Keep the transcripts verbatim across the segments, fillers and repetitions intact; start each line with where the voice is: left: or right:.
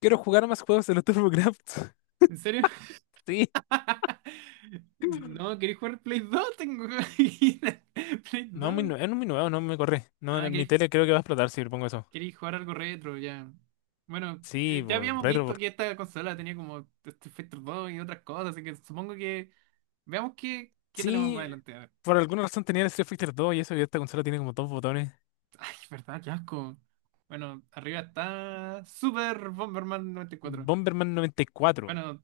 left: Quiero jugar más juegos de los TurboCraft.
right: ¿En serio?
left: Sí.
right: No, ¿queréis jugar Play dos? Tengo aquí Play
left: No, es muy
right: dos.
left: nuevo, no, muy nuevo, no me corre.
right: Ah,
left: No, en mi
right: ¿queréis,
left: tele creo que va a explotar si le pongo eso.
right: queréis jugar algo retro? Ya. Bueno,
left: Sí,
right: eh, ya
left: po,
right: habíamos
left: retro.
right: visto
left: por-
right: que esta consola tenía como Street Fighter dos y otras cosas, así que supongo que veamos qué, qué tenemos más
left: Sí,
right: adelante. A ver.
left: por alguna razón tenía el Street Fighter dos y eso, y esta consola tiene como dos botones.
right: Ay, verdad, qué asco. Bueno, arriba está Super Bomberman noventa y cuatro.
left: Bomberman noventa y cuatro.
right: Bueno,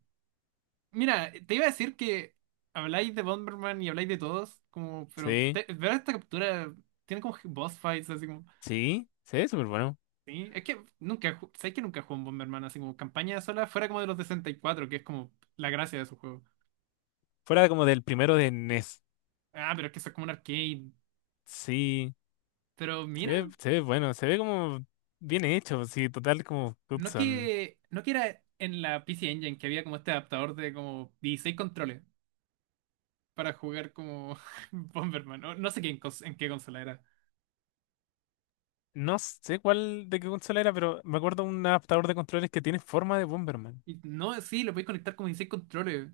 right: mira, te iba a decir que habláis de Bomberman y habláis de todos, como, pero
left: Sí,
right: te- ver esta captura tiene como boss fights, así como.
left: sí, se ve súper bueno.
right: Sí, es que nunca, ju- sé que nunca jugué un Bomberman, así como campaña sola, fuera como de los de sesenta y cuatro que es como la gracia de su juego.
left: Fuera como del primero de NES.
right: Ah, pero es que eso es como un arcade.
left: Sí,
right: Pero
left: se
right: mira,
left: ve, se ve bueno, se ve como bien hecho, sí, total como
right: no
left: Hudson.
right: que, no que era en la P C Engine que había como este adaptador de como dieciséis controles para jugar como Bomberman. No, no sé qué en, cons- en qué consola era.
left: No sé cuál de qué consola era, pero me acuerdo un adaptador de controles que tiene forma de Bomberman.
right: Y no, sí, lo podéis conectar como dieciséis controles.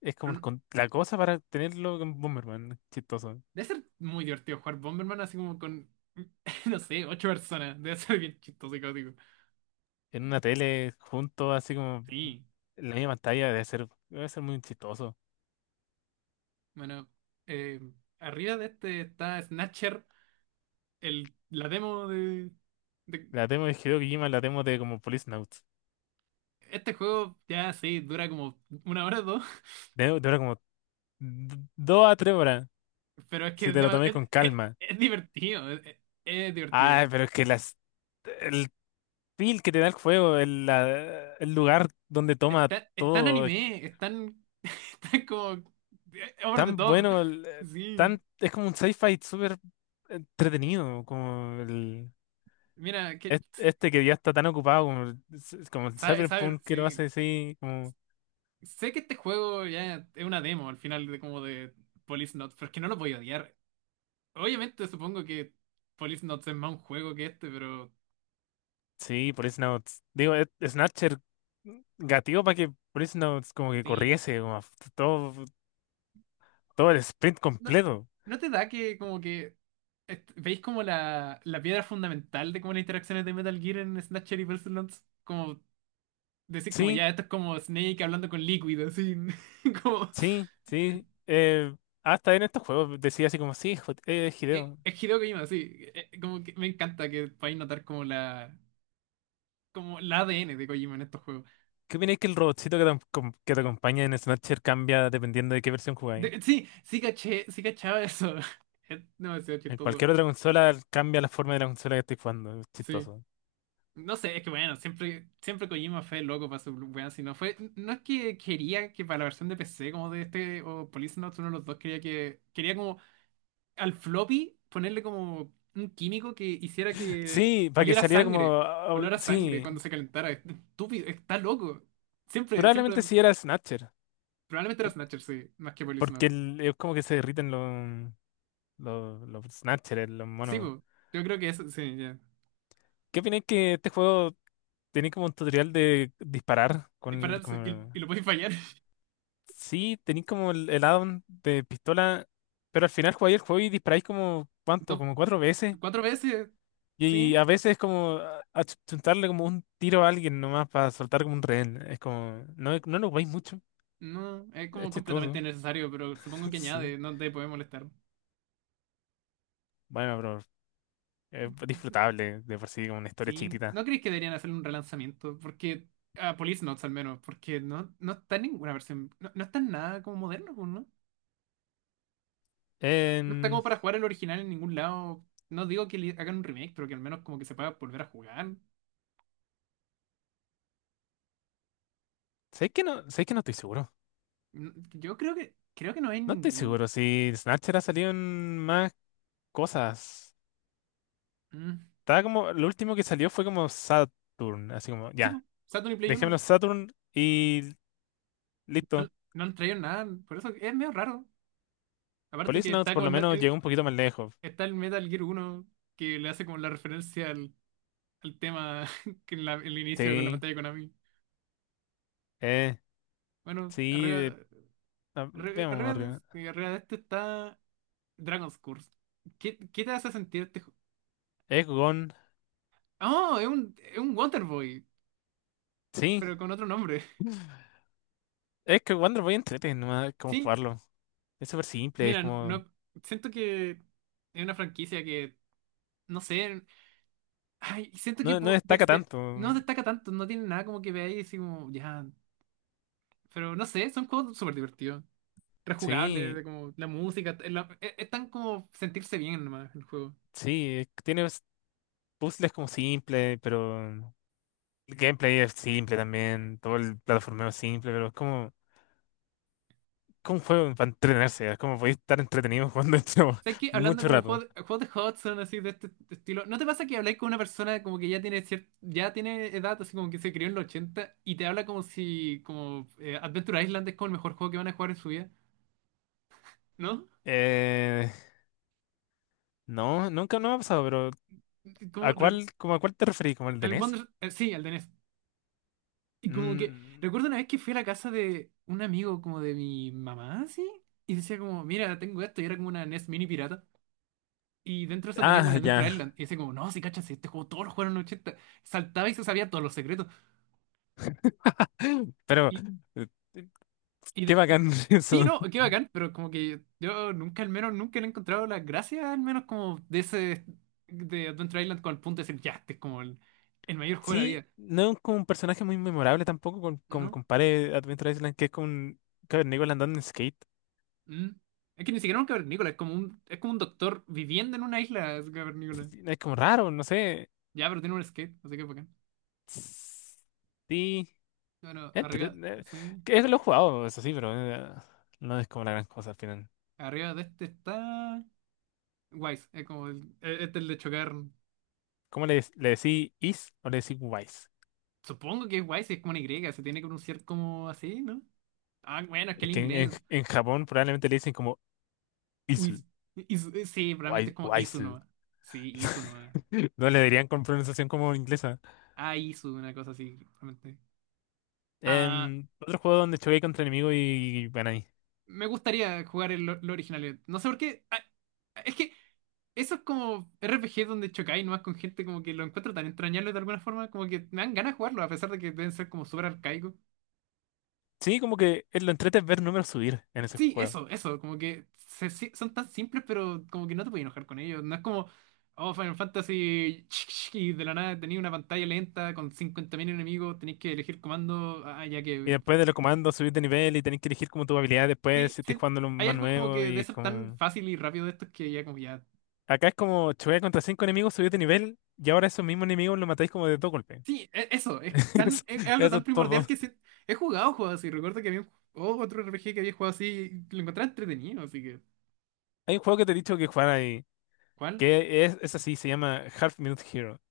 left: Es como el con- la cosa para tenerlo con Bomberman, chistoso.
right: Debe ser muy divertido jugar Bomberman así como con, no sé, ocho personas. Debe ser bien chistoso y caótico.
left: En una tele junto, así como
right: Sí,
left: en la misma pantalla, debe ser, debe ser muy chistoso.
right: bueno, eh, arriba de este está Snatcher, el, la demo de, de-
left: La demo de Hideo Kojima, la demo de como Police Notes.
right: Este juego ya sí, dura como una hora o dos,
left: Debe dura como d- dos a tres horas,
right: pero es que
left: si
right: es,
left: te lo
right: dema-
left: tomas
right: es-
left: con
right: es-
left: calma.
right: es divertido, es, es- es divertido.
left: Ah, pero es que las, el feel que te da el juego, el, la- el lugar donde toma
right: Está, es tan
left: todo, es
right: anime, están están como eh, over the
left: tan
right: top.
left: bueno, el- eh,
right: Sí,
left: tan, es como un sci-fi súper entretenido, como el...
right: mira, que,
left: es- Este que ya está tan ocupado como, el- s- como el
right: sabe, sabe,
left: Cyberpunk que lo
right: sí.
left: hace así, como,
right: Sé que este juego ya es una demo al final de como de Police Notes, pero es que no lo voy a odiar. Obviamente supongo que Police Notes es más un juego que este, pero
left: sí, por eso no, digo, es- Snatcher gatillo para que por eso no, como que
right: sí.
left: corriese, como f- todo, todo el sprint
right: ¿No,
left: completo.
right: no te da que como que est- veis como la, la piedra fundamental de como las interacciones de Metal Gear en Snatcher y Police Notes? Como decir como
left: Sí,
right: ya, esto es como Snake hablando con Liquid, así. Como...
left: sí, sí. eh, Hasta en estos juegos decía así como, sí, jo- eh,
right: Es,
left: Hideo.
right: es Hideo Kojima, sí. Eh, eh, Como que me encanta que podáis notar como la, como la A D N de Kojima en estos juegos.
left: ¿Qué opináis que el robotcito que te, acom- que te acompaña en Snatcher cambia dependiendo de qué versión jugáis?
right: De- sí, sí caché, sí cachaba eso. Es demasiado
left: En
right: chistoso.
left: cualquier otra consola cambia la forma de la consola que estáis jugando, es
right: Sí.
left: chistoso.
right: No sé, es que bueno, siempre, siempre Kojima fue loco para su weón, si no fue. No es que quería que para la versión de P C como de este o Police Notes, uno de los dos quería que. Quería como al floppy ponerle como un químico que hiciera que
left: Sí, para que
right: oliera
left: saliera como,
right: sangre.
left: ah, ah,
right: Olor a sangre
left: sí.
right: cuando se calentara. Es estúpido, está loco. Siempre, siempre.
left: Probablemente sí era Snatcher,
right: Probablemente era
left: te-
right: Snatcher, sí, más que Police
left: porque
right: Notes.
left: el- es como que se derriten los, los, los Snatchers, los
right: Sí,
left: monos.
right: po. Yo creo que eso, sí, ya.
left: ¿Qué opináis que este juego tenía como un tutorial de disparar con el,
right: Dispararse y,
left: como...
right: y lo podéis fallar.
left: Sí, tenéis como el, el add-on de pistola, pero al final jugáis el juego y disparáis como, ¿cuánto? Como cuatro veces.
right: Cuatro veces,
left: Y
right: sí.
left: a veces es como a- achuntarle como un tiro a alguien nomás para soltar como un rehén. Es como, no, no lo jugáis mucho,
right: No, es
left: es
right: como completamente
left: chistoso.
right: innecesario, pero supongo que
left: Sí.
right: añade, no te puede molestar.
left: Bueno, pero es disfrutable de por sí, como una historia
right: Sí.
left: chiquitita.
right: ¿No crees que deberían hacer un relanzamiento? Porque, a Police Notes al menos, porque no, no está en ninguna versión, no, no está en nada como moderno, pues, ¿no? No está
left: Em,
right: como para jugar el original en ningún lado. No digo que le hagan un remake, pero que al menos como que se pueda volver a jugar.
left: Sé que no, sé que no estoy seguro.
right: Mm, yo creo que, creo que no hay
left: No estoy
right: ningún.
left: seguro si Snatcher ha salido en más cosas.
right: Mm.
left: Estaba como, lo último que salió fue como Saturn, así como,
right: Sí,
left: ya,
right: pues, Saturn y Play
left: dejémoslo
right: uno.
left: Saturn y
right: No,
left: listo.
right: no han traído nada, por eso es medio raro. Aparte
left: Police
right: que
left: Notes
right: está
left: por
right: como
left: lo
right: el, me-
left: menos llegó un poquito más lejos.
right: Está el Metal Gear Uno que le hace como la referencia al, al tema que en la- el inicio con la
left: Sí,
right: pantalla de Konami.
left: eh,
right: Bueno,
left: sí, eh,
right: arriba,
left: ah,
right: arriba,
left: veamos
right: arriba de,
left: arriba.
right: sí, arriba de esto está Dragon's Curse. ¿Qué, qué te hace sentir este juego?
left: Egggon,
right: ¡Oh! Es un, es un Wonderboy,
left: sí,
right: pero con otro nombre.
left: es que Wonder Boy entrete, nomás como
right: Sí,
left: jugarlo. Es súper simple, es
right: mira,
left: como,
right: no, siento que es una franquicia que, no sé, ay, siento que
left: no, no
right: po-
left: destaca
right: dexte-
left: tanto.
right: no destaca tanto, no tiene nada como que veáis y así como, ya, pero no sé, son juegos súper divertidos. Rejugable,
left: Sí,
right: de como la música, es, la- es- es tan como sentirse bien nomás el juego.
left: sí, es que tiene puzzles como simples, pero. El gameplay es simple también, todo el plataformeo es simple, pero es como, como un juego para entretenerse, es como podéis estar entretenido jugando esto
right: ¿Sabes qué? Hablando
left: mucho
right: como
left: rato.
right: juego de, juegos de Hudson, así de este estilo, ¿no te pasa que habláis con una persona como que ya tiene cier- ya tiene edad, así como que se crió en los ochenta y te habla como si como eh, Adventure Island es como el mejor juego que van a jugar en su vida? ¿No?
left: Eh, no, nunca no me ha pasado, pero
right: Como
left: ¿a
right: recu-
left: cuál, como a cuál te referís? ¿Como el de
right: al
left: NES?
right: Wonder- eh, Sí, al de NES. Y como que
left: Mm,
right: recuerdo una vez que fui a la casa de un amigo como de mi mamá, así, y decía como, mira, tengo esto, y era como una NES mini pirata. Y dentro de eso tenía como
left: ah,
right: el
left: ya.
right: Adventure Island. Y decía como, no, si cachas, si este juego todos los jugaron en los ochenta. Saltaba y se sabía todos los secretos.
left: Pero,
right: Y,
left: eh,
right: y,
left: qué
right: de- y-
left: bacán
right: sí,
left: eso.
right: no, qué bacán, pero como que yo nunca, al menos, nunca le he encontrado la gracia, al menos como de ese, de Adventure Island con el punto de decir, ya, este es como el, el mayor juego de la
left: Sí,
right: vida.
left: no es como un personaje muy memorable tampoco, con, con,
right: ¿No?
left: compare Adventure Island, que es como un cavernícola andando en skate.
right: Mm. Es que ni siquiera un cavernícola, es como un, es como un doctor viviendo en una isla, es un cavernícola.
left: Es como raro, no sé.
right: Ya, pero tiene un skate, así que bacán.
left: Sí.
right: Bueno,
left: Entre,
right: arriba,
left: eh,
right: sí.
left: que es lo he jugado, eso sí, pero eh, no es como la gran cosa al final.
right: Arriba de este está... Wise, es como el, e- este es el de chocar.
left: ¿Cómo le, le decís is o le decís wise?
right: Supongo que es guay si es como una Y, se tiene que pronunciar como así, ¿no? Ah, bueno, es que
left: Es
right: el
left: que en, en-
right: inglés.
left: en Japón probablemente le dicen como isu,
right: Uis- is- sí, realmente
left: wai-
right: es como Isu
left: waisu.
right: nomás. Sí, Isu nomás.
left: No le dirían con pronunciación como inglesa.
right: Ah, Isu, una cosa así, realmente. Ah,
left: Em, otro juego donde choqué contra enemigos y van ahí.
right: me gustaría jugar el, lo lo original. No sé por qué. Ah, es que eso es como R P G donde chocáis nomás con gente como que lo encuentro tan entrañable de alguna forma, como que me dan ganas de jugarlo, a pesar de que deben ser como súper arcaicos.
left: Sí, como que eh, lo entrete es ver números subir en ese
right: Sí,
left: juego.
right: eso, eso, como que se- se- son tan simples, pero como que no te puedes enojar con ellos. No es como, oh, Final Fantasy, y de la nada tenéis una pantalla lenta con cincuenta mil enemigos, tenéis que elegir comando, ah, ya
left: Y
right: que...
left: después de los
right: ya me cansé.
left: comandos subir de nivel y tenés que elegir como tu habilidad después
right: Sí,
left: si estés
right: sí,
left: jugando lo
right: hay
left: más
right: algo como
left: nuevo
right: que
left: y
right: de
left: es
right: ser tan
left: como...
right: fácil y rápido de estos que ya como ya...
left: Acá es como chocar contra cinco enemigos, subí de nivel y ahora esos mismos enemigos los matáis como de dos golpes.
right: Sí, e- eso, es
left: Eso,
right: tan, es, es algo
left: eso es
right: tan
left: todo.
right: primordial que sí- he jugado juegos así. Recuerdo que había un, oh, otro R P G que había jugado así y lo encontraba entretenido, así que...
left: Hay un juego que te he dicho que jugar ahí,
right: ¿Cuál?
left: que es, es así, se llama Half Minute Hero.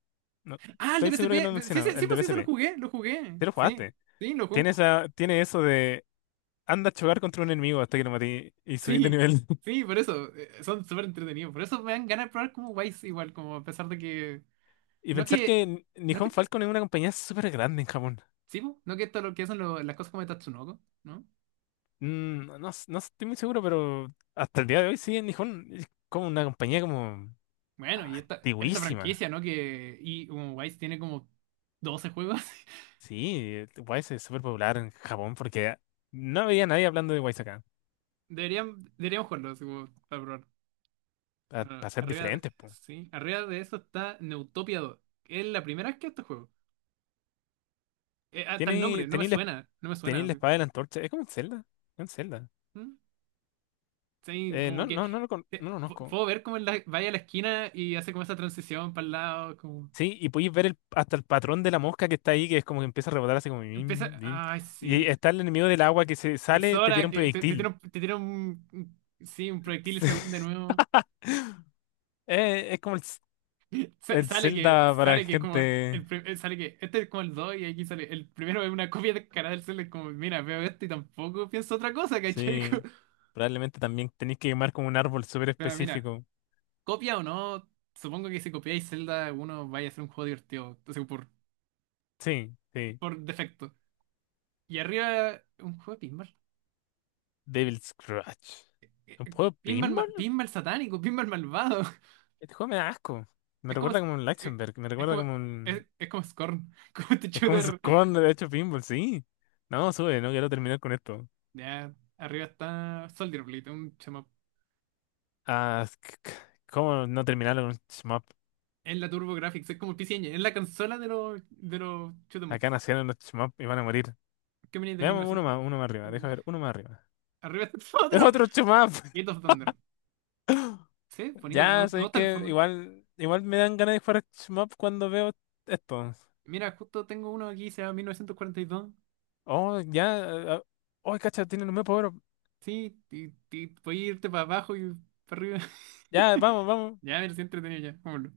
left: No,
right: Ah, el de
left: estoy seguro que lo he
right: P S P. Sí,
left: mencionado,
right: ese- sí,
left: el de
right: pues sí, se lo
left: P S P.
right: jugué, lo jugué.
left: Te lo
right: Sí.
left: jugaste.
right: Sí, lo jugué,
left: Tiene, esa, tiene eso de anda a chocar contra un enemigo hasta que lo maté y subí de
right: sí,
left: nivel.
right: sí, por eso, eh, son súper entretenidos. Por eso me dan ganas de probar como Wise igual, como a pesar de que...
left: Y
right: No
left: pensar
right: que...
left: que
right: No que
left: Nihon
right: esta...
left: Falcon es una compañía súper grande en Japón.
right: Sí, po, no que esto lo que son lo- las cosas como de Tatsunoko, ¿no?
left: Mm, no, s- no estoy muy seguro, pero hasta el día de hoy sí, en Nihon es como una compañía como
right: Bueno,
left: ah,
right: y esta, esta
left: antiguísima.
right: franquicia, ¿no? Que... Y como Wise tiene como doce juegos.
left: Sí, Wise es súper popular en Japón porque no había nadie hablando de Wise acá.
right: Deberían, deberíamos jugarlos, como, para probar. Ah,
left: Para ser
right: arriba de...
left: diferentes, pues.
right: Sí, arriba de eso está Neutopia dos. Es la primera vez que este juego. Eh, hasta el
left: Tiene,
right: nombre, no me
left: tení la,
right: suena, no me
left: tení
right: suena
left: la
right: así.
left: espada de la antorcha. Es como un Zelda. Es un Zelda.
right: ¿Mm? Sí,
left: Eh, no,
right: como que
left: no, no lo, con-
right: te-
left: no lo
right: pu-
left: conozco.
right: puedo ver cómo él la- vaya a la esquina y hace como esa transición para el lado, como
left: Sí, y podéis ver el- hasta el patrón de la mosca que está ahí, que es como que empieza a rebotar así como
right: empieza,
left: bim, bim.
right: ay
left: Y
right: sí,
left: está el enemigo del agua que se
right: el
left: sale, te tira
right: Sora
left: un
right: que te, te
left: proyectil.
right: tira un, te tira un- un- sí, un proyectil según de nuevo.
left: Eh, es como el, Z-
right: Sa-
left: el
right: sale que
left: Zelda para
right: sale que es como
left: gente.
right: el pri- eh, sale que este es como el dos y aquí sale el primero es una copia de cara del Cell, es como mira, veo esto y tampoco pienso otra cosa, ¿cachai? Como-
left: Sí. Probablemente también tenéis que quemar como un árbol súper
right: Pero mira,
left: específico.
right: copia o no, supongo que si copiáis Zelda uno vaya a ser un juego divertido, o sea, por
left: Sí, sí.
right: por defecto. Y arriba, un juego de pinball.
left: Devil Scratch.
right: eh,
left: ¿Un juego de
right: Pinball, ma-
left: pinball?
right: Pinball satánico, Pinball malvado.
left: Este juego me da asco. Me
right: Es como.
left: recuerda
right: Es,
left: como un
right: eh,
left: Lichtenberg, me
right: es
left: recuerda
right: como.
left: como un...
right: Es, es como Scorn. Como este
left: Es como un
right: shooter.
left: Scone de hecho pinball, sí. No, sube, no quiero terminar con esto.
right: Ya, arriba está Soldier Blade, un chamo.
left: Ah, c- c- ¿cómo no terminarlo con un shmup?
right: Es la Turbo Graphics, es como el P C Engine, es la consola de los de los shoot 'em
left: Acá
right: ups.
left: nacieron los shmup y van a morir.
right: Que venía de
left: Veamos uno
right: mil novecientos.
left: más, uno más arriba, deja ver, uno más arriba.
right: Arriba está
left: ¡Es
right: otro.
left: otro shmup!
right: Gate of Thunder. Sí, bonito, me,
left: Ya,
right: gu- me
left: sabéis
right: gusta el
left: que
right: fondo.
left: igual, igual me dan ganas de jugar shmup cuando veo esto.
right: Mira, justo tengo uno aquí, se llama mil novecientos cuarenta y dos.
left: Oh, ya, ah, ah, oh, cacha, tiene un nuevo power.
right: Sí, y, y- dos. Sí, ti- ti- voy a irte para abajo y para arriba.
left: Ya, vamos, vamos.
right: Ya, me siento entretenido ya. Vámonos.